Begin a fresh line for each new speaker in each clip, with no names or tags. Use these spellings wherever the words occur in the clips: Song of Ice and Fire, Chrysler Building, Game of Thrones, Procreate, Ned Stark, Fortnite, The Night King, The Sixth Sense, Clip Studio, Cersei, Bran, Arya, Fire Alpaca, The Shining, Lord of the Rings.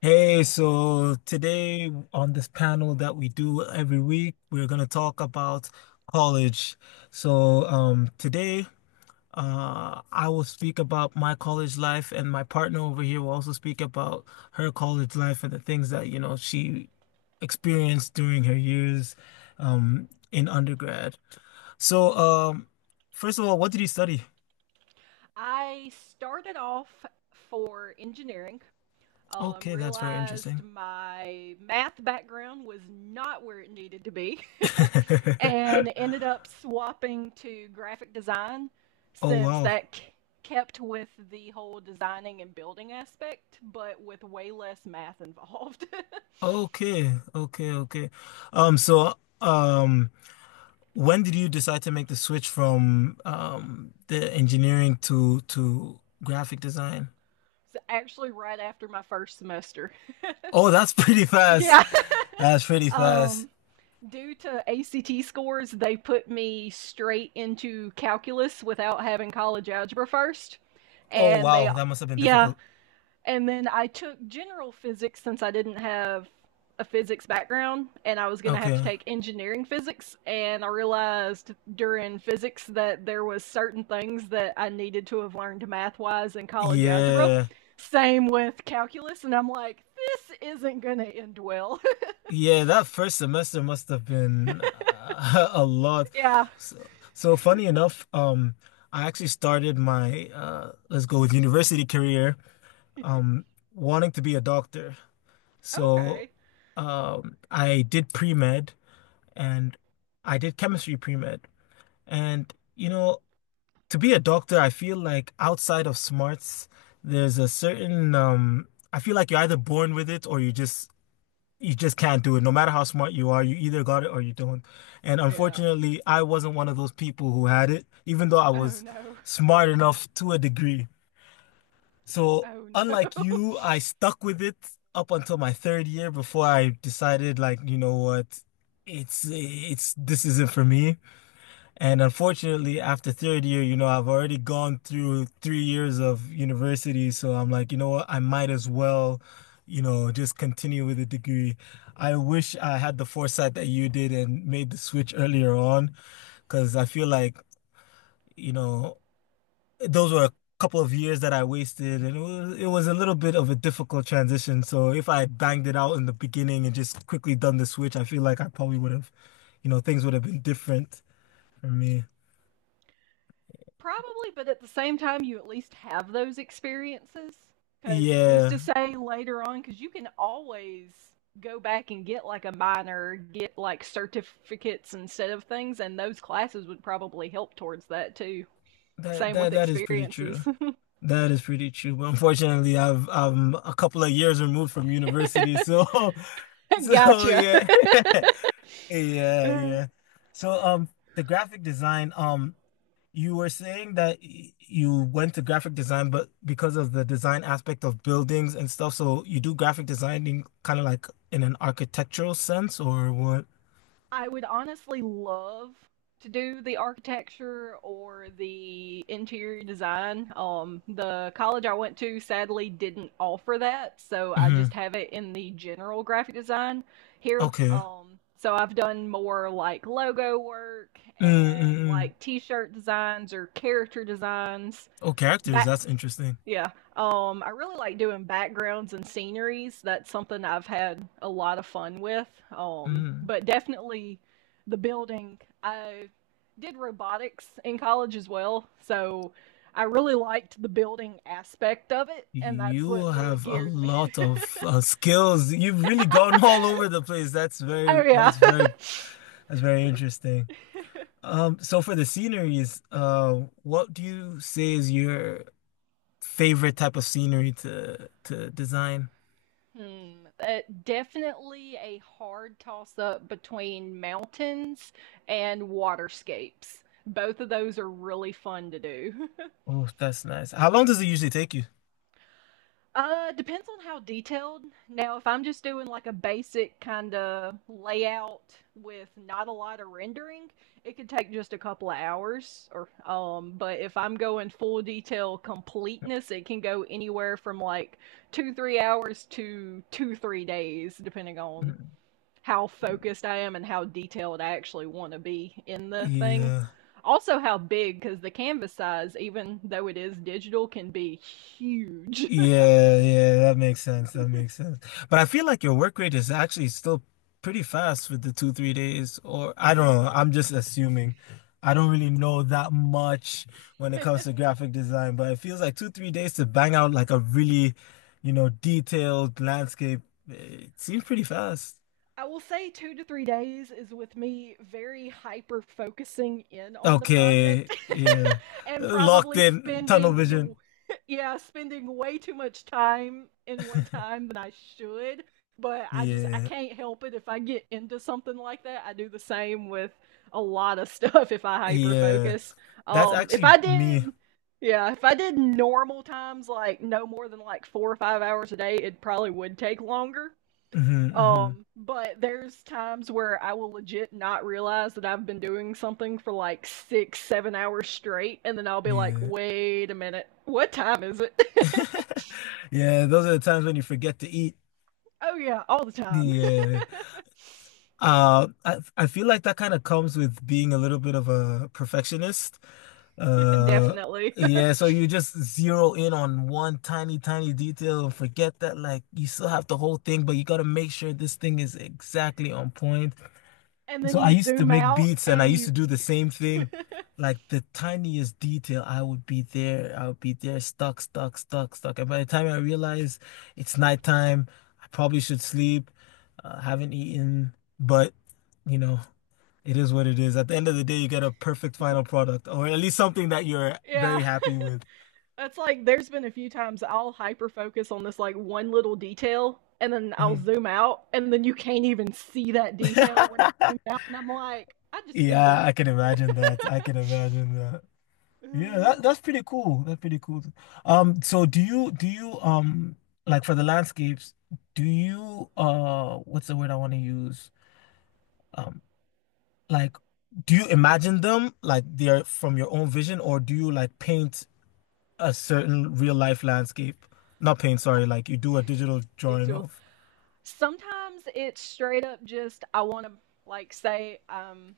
Hey, so today on this panel that we do every week, we're going to talk about college. So, today, I will speak about my college life, and my partner over here will also speak about her college life and the things that she experienced during her years, in undergrad. So, first of all, what did you study?
I started off for engineering.
Okay, that's very
Realized
interesting.
my math background was not where it needed to be, and ended up swapping to graphic design
Oh,
since
wow.
that kept with the whole designing and building aspect, but with way less math involved.
Okay, okay, okay. So um, when did you decide to make the switch from the engineering to graphic design?
So actually, right after my first semester.
Oh, that's pretty fast.
yeah.
That's pretty fast.
Um, Due to ACT scores, they put me straight into calculus without having college algebra first.
Oh,
And
wow,
they,
that must have been
yeah.
difficult.
And then I took general physics since I didn't have a physics background and I was going to have to
Okay.
take engineering physics. And I realized during physics that there was certain things that I needed to have learned math wise in college algebra.
Yeah.
Same with calculus. And I'm like, this isn't going to end well.
Yeah, that first semester must have been a lot.
yeah.
So, funny enough, I actually started my let's go with university career, um, wanting to be a doctor. So
Okay.
I did pre-med and I did chemistry pre-med. And to be a doctor, I feel like outside of smarts, there's a certain I feel like you're either born with it or you just can't do it. No matter how smart you are, you either got it or you don't. And
Yeah.
unfortunately, I wasn't one of those people who had it, even though I
Oh
was
no.
smart enough to a degree. So
Oh no.
unlike you, I stuck with it up until my third year before I decided like, you know what, it's this isn't for me. And unfortunately, after third year I've already gone through 3 years of university, so I'm like, you know what, I might as well just continue with the degree. I wish I had the foresight that you did and made the switch earlier on, because I feel like, you know those were a couple of years that I wasted, and it was a little bit of a difficult transition. So if I had banged it out in the beginning and just quickly done the switch, I feel like I probably would have things would have been different for me.
Probably, but at the same time, you at least have those experiences. Because who's to
Yeah,
say later on? Because you can always go back and get like a minor, get like certificates instead of things, and those classes would probably help towards that too.
that
Same
that
with
that is pretty true.
experiences.
That is pretty true. But unfortunately, I'm a couple of years removed from university, so so
gotcha.
yeah. Yeah,
Uh,
yeah. So the graphic design, you were saying that you went to graphic design, but because of the design aspect of buildings and stuff, so you do graphic designing kind of like in an architectural sense or what?
I would honestly love to do the architecture or the interior design. The college I went to sadly didn't offer that, so I just
Hmm.
have it in the general graphic design here.
Okay.
So I've done more like logo work and
Mm-mm-mm.
like t-shirt designs or character designs,
Oh, characters,
back
that's interesting.
yeah. I really like doing backgrounds and sceneries. That's something I've had a lot of fun with.
Mm.
But definitely the building. I did robotics in college as well. So I really liked the building aspect of it. And that's
You
what really
have a
geared me.
lot of skills. You've really gone all over the place. That's
Oh,
very,
yeah.
that's very, that's very interesting. So for the sceneries, what do you say is your favorite type of scenery to design?
Hmm. Definitely a hard toss up between mountains and waterscapes. Both of those are really fun to do.
Oh, that's nice. How long does it usually take you?
Depends on how detailed. Now, if I'm just doing like a basic kind of layout with not a lot of rendering, it could take just a couple of hours. Or but if I'm going full detail completeness, it can go anywhere from like 2-3 hours to 2-3 days, depending on
Mhm.
how focused I am and how detailed I actually want to be in the thing.
Yeah.
Also, how big, because the canvas size, even though it is digital, can be huge.
Yeah, yeah, that makes sense. That makes sense. But I feel like your work rate is actually still pretty fast with the two, 3 days, or I don't
Mm-hmm.
know. I'm just assuming. I don't really know that much when it comes to graphic design, but it feels like two, 3 days to bang out like a really detailed landscape. It seems pretty fast.
I will say 2 to 3 days is with me very hyper focusing in on the
Okay,
project,
yeah.
and
Locked
probably
in, tunnel
spending
vision.
you yeah, spending way too much time in one time than I should. But I
Yeah,
can't help it if I get into something like that. I do the same with a lot of stuff if I hyper
yeah.
focus.
That's
If
actually
I
me.
did yeah, if I did normal times like no more than like 4 or 5 hours a day, it probably would take longer.
Hmm. Hmm.
But there's times where I will legit not realize that I've been doing something for like 6, 7 hours straight, and then I'll be like,
Yeah.
wait a minute, what time is it?
Yeah, those are the times when you forget to eat.
Oh, yeah, all the time.
Yeah. I feel like that kind of comes with being a little bit of a perfectionist. Uh,
Definitely.
yeah, so you just zero in on one tiny, tiny detail and forget that like you still have the whole thing, but you gotta make sure this thing is exactly on point.
And then
So I
you
used to
zoom
make
out
beats and I
and
used to
you,
do the same thing. Like the tiniest detail, I would be there, I would be there, stuck, stuck, stuck, stuck. And by the time I realize it's nighttime, I probably should sleep, haven't eaten, but you know, it is what it is. At the end of the day, you get a perfect final product, or at least something that you're
yeah,
very happy with.
it's like there's been a few times I'll hyper focus on this like one little detail and then I'll
Mhm.
zoom out and then you can't even see that detail when it's zoomed out and I'm like, I just did
Yeah,
that.
I can imagine that. I can imagine that. Yeah,
Uh,
that's pretty cool. That's pretty cool. So do you like for the landscapes, do you what's the word I want to use? Um, like do you imagine them like they're from your own vision or do you like paint a certain real life landscape? Not paint, sorry, like you do a digital drawing
Visual.
of.
Sometimes it's straight up just I want to, like, say,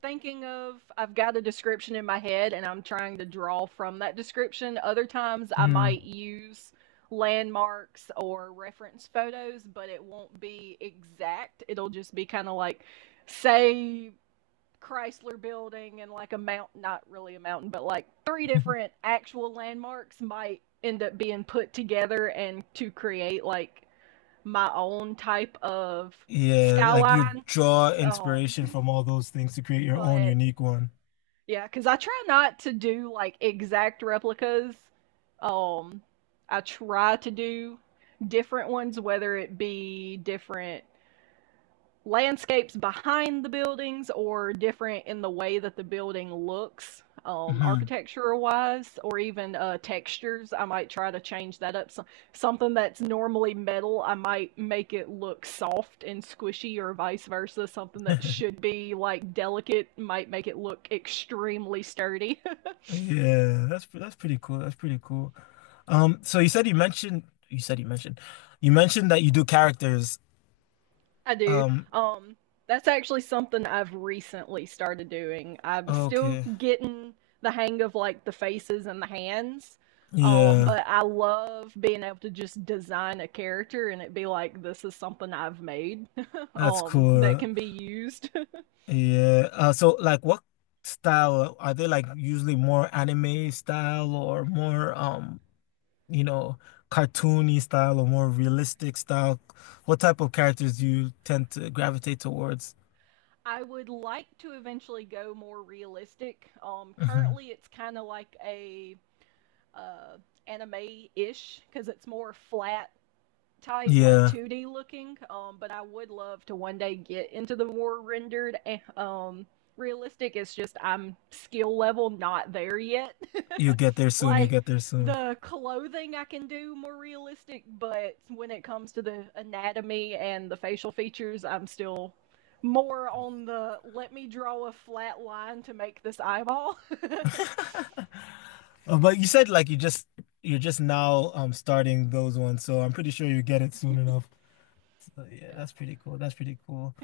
thinking of, I've got a description in my head, and I'm trying to draw from that description. Other times I
Mm.
might use landmarks or reference photos, but it won't be exact. It'll just be kind of like, say, Chrysler building and like a mountain, not really a mountain, but like three different actual landmarks might end up being put together and to create like my own type of
Yeah, like you
skyline.
draw
um
inspiration from all those things to create your own
but
unique one.
yeah, because I try not to do like exact replicas. Um, I try to do different ones, whether it be different landscapes behind the buildings or different in the way that the building looks,
Hmm.
architecture wise, or even textures I might try to change that up. So something that's normally metal I might make it look soft and squishy, or vice versa, something that should be like delicate might make it look extremely sturdy.
Yeah, that's pretty cool. That's pretty cool. So you said you mentioned you said you mentioned that you do characters.
I do.
Um,
Um, that's actually something I've recently started doing. I'm still
okay.
getting the hang of like the faces and the hands.
Yeah,
But I love being able to just design a character and it be like this is something I've made,
that's
that
cool.
can be used.
Yeah. So like what style are they like usually more anime style or more you know, cartoony style or more realistic style? What type of characters do you tend to gravitate towards?
I would like to eventually go more realistic.
Hmm.
Currently it's kind of like a uh anime-ish because it's more flat type, like
Yeah,
2D looking. But I would love to one day get into the more rendered. Realistic. It's just I'm skill level not there yet.
you'll get there soon. You'll
like
get there soon.
the clothing I can do more realistic, but when it comes to the anatomy and the facial features, I'm still more on the let me draw a flat line to make this eyeball.
But you said like you're just now starting those ones, so I'm pretty sure you get it soon enough. So yeah,
yeah.
that's pretty cool. That's pretty cool.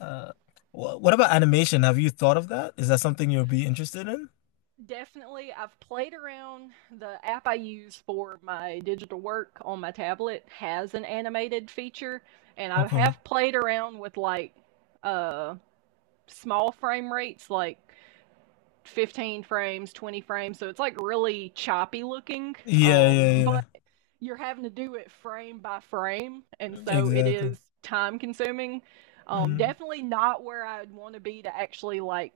Uh, wh what about animation? Have you thought of that? Is that something you'll be interested in?
Definitely. I've played around. The app I use for my digital work on my tablet has an animated feature, and I
Okay.
have played around with like uh small frame rates, like 15 frames, 20 frames. So it's like really choppy looking.
Yeah, yeah, yeah.
But you're having to do it frame by frame, and so it
Exactly.
is time consuming.
Mm-hmm.
Definitely not where I'd want to be to actually like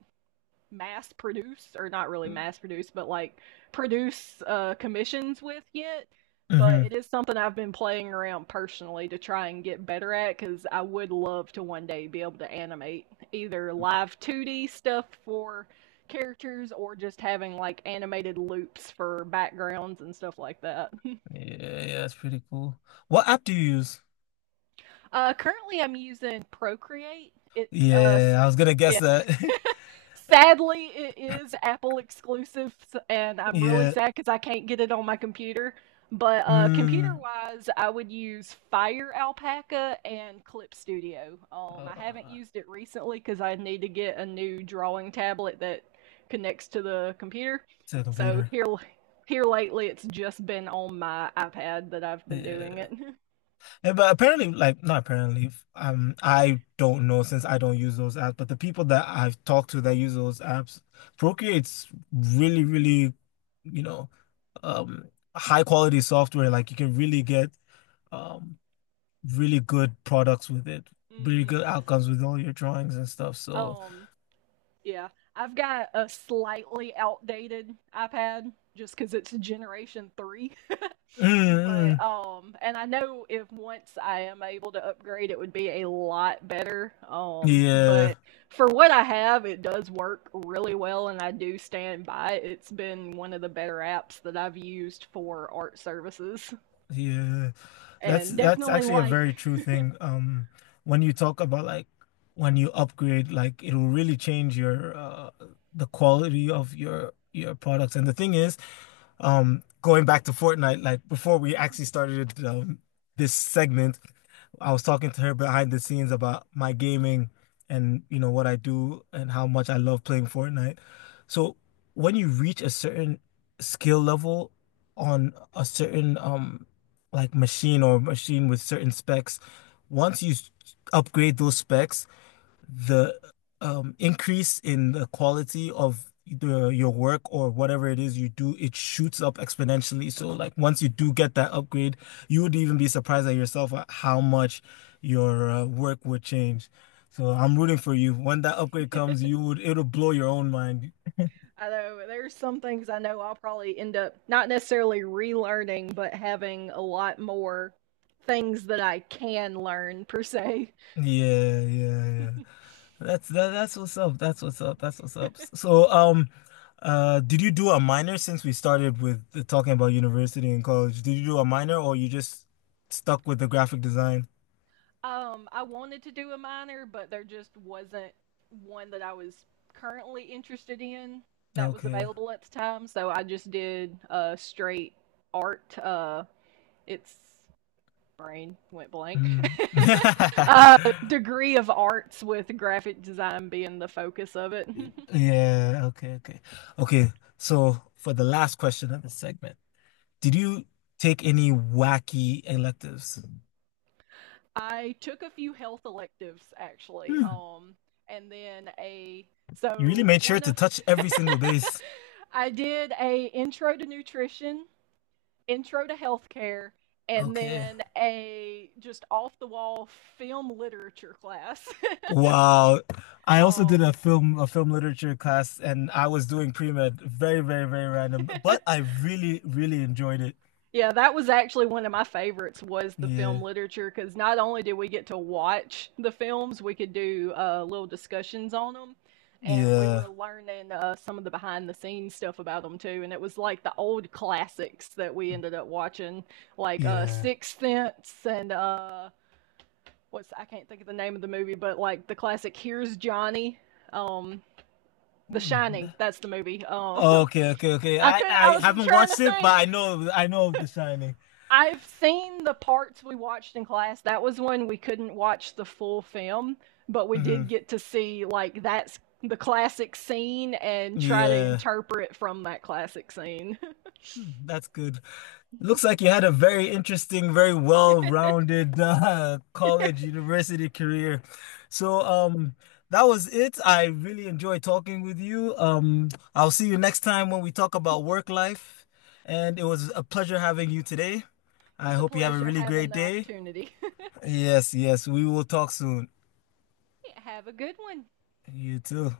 mass produce, or not really mass produce but like produce commissions with yet. But
Hmm.
it is something I've been playing around personally to try and get better at, because I would love to one day be able to animate either live 2D stuff for characters or just having like animated loops for backgrounds and stuff like that.
Yeah, yeah, that's pretty cool. What app do you use?
Currently I'm using Procreate.
Yeah, I was gonna guess that.
Sadly, it is Apple exclusive, and I'm really
Yeah.
sad because I can't get it on my computer. But computer
Mm.
wise, I would use Fire Alpaca and Clip Studio.
Oh,
I haven't used it recently because I need to get a new drawing tablet that connects to the computer.
To the
So
computer.
here lately, it's just been on my iPad that I've been doing it.
Yeah, but apparently, like, not apparently, I don't know since I don't use those apps, but the people that I've talked to that use those apps, Procreate's really, really, you know, um, high quality software. Like, you can really get, um, really good products with it, really
Hmm.
good outcomes with all your drawings and stuff. So,
Um, Yeah, I've got a slightly outdated iPad just because it's generation 3.
mm, mm,
but and I know if once I am able to upgrade, it would be a lot better.
yeah.
But for what I have, it does work really well, and I do stand by it. It's been one of the better apps that I've used for art services,
Yeah, that's
and
that's
definitely
actually a
like
very true thing. When you talk about like when you upgrade, like it'll really change your the quality of your products. And the thing is, going back to Fortnite, like before we actually started this segment, I was talking to her behind the scenes about my gaming and you know what I do and how much I love playing Fortnite. So when you reach a certain skill level on a certain like machine or machine with certain specs, once you upgrade those specs, the increase in the quality of your work or whatever it is you do, it shoots up exponentially. So like once you do get that upgrade, you would even be surprised at yourself at how much your work would change. So I'm rooting for you. When that upgrade comes, you would it'll blow your own mind.
although there's some things I know I'll probably end up not necessarily relearning, but having a lot more things that I can learn per se.
Yeah, yeah, yeah. That's what's up. That's what's up. That's what's up. So, did you do a minor since we started with talking about university and college? Did you do a minor or you just stuck with the graphic design?
I wanted to do a minor, but there just wasn't one that I was currently interested in that was
Okay.
available at the time, so I just did a straight art. It's brain went blank.
Mm.
uh, degree of arts with graphic design being the focus of it.
Yeah, okay, okay. Okay, so for the last question of the segment, did you take any wacky electives?
I took a few health electives actually,
Hmm.
and then a
You really
so
made sure
one
to
of
touch every single base.
I did a intro to nutrition, intro to healthcare, and
Okay.
then a, just off the wall, film literature class.
Wow. I also did
um,
a film literature class and I was doing pre-med. Very, very, very random. But I really, really enjoyed it.
Yeah, that was actually one of my favorites was the
Yeah.
film literature because not only did we get to watch the films, we could do little discussions on them, and we
Yeah.
were learning some of the behind the scenes stuff about them too. And it was like the old classics that we ended up watching, like
Yeah.
Sixth Sense and what's I can't think of the name of the movie, but like the classic Here's Johnny, um, The
Mm.
Shining. That's the movie.
Okay, okay, okay.
I
I
could not I
I
was
haven't
trying to
watched it,
think.
but I know of The Shining.
I've seen the parts we watched in class. That was when we couldn't watch the full film, but we did
Hmm.
get to see like that's the classic scene and try to
Yeah.
interpret from that classic scene.
Hmm, that's good. Looks like you had a very interesting, very
It
well-rounded college, university career. So, that was it. I really enjoyed talking with you. I'll see you next time when we talk about work life. And it was a pleasure having you today. I
was a
hope you have a
pleasure
really
having
great
the
day.
opportunity.
Yes, yes, we will talk soon.
Have a good one.
You too.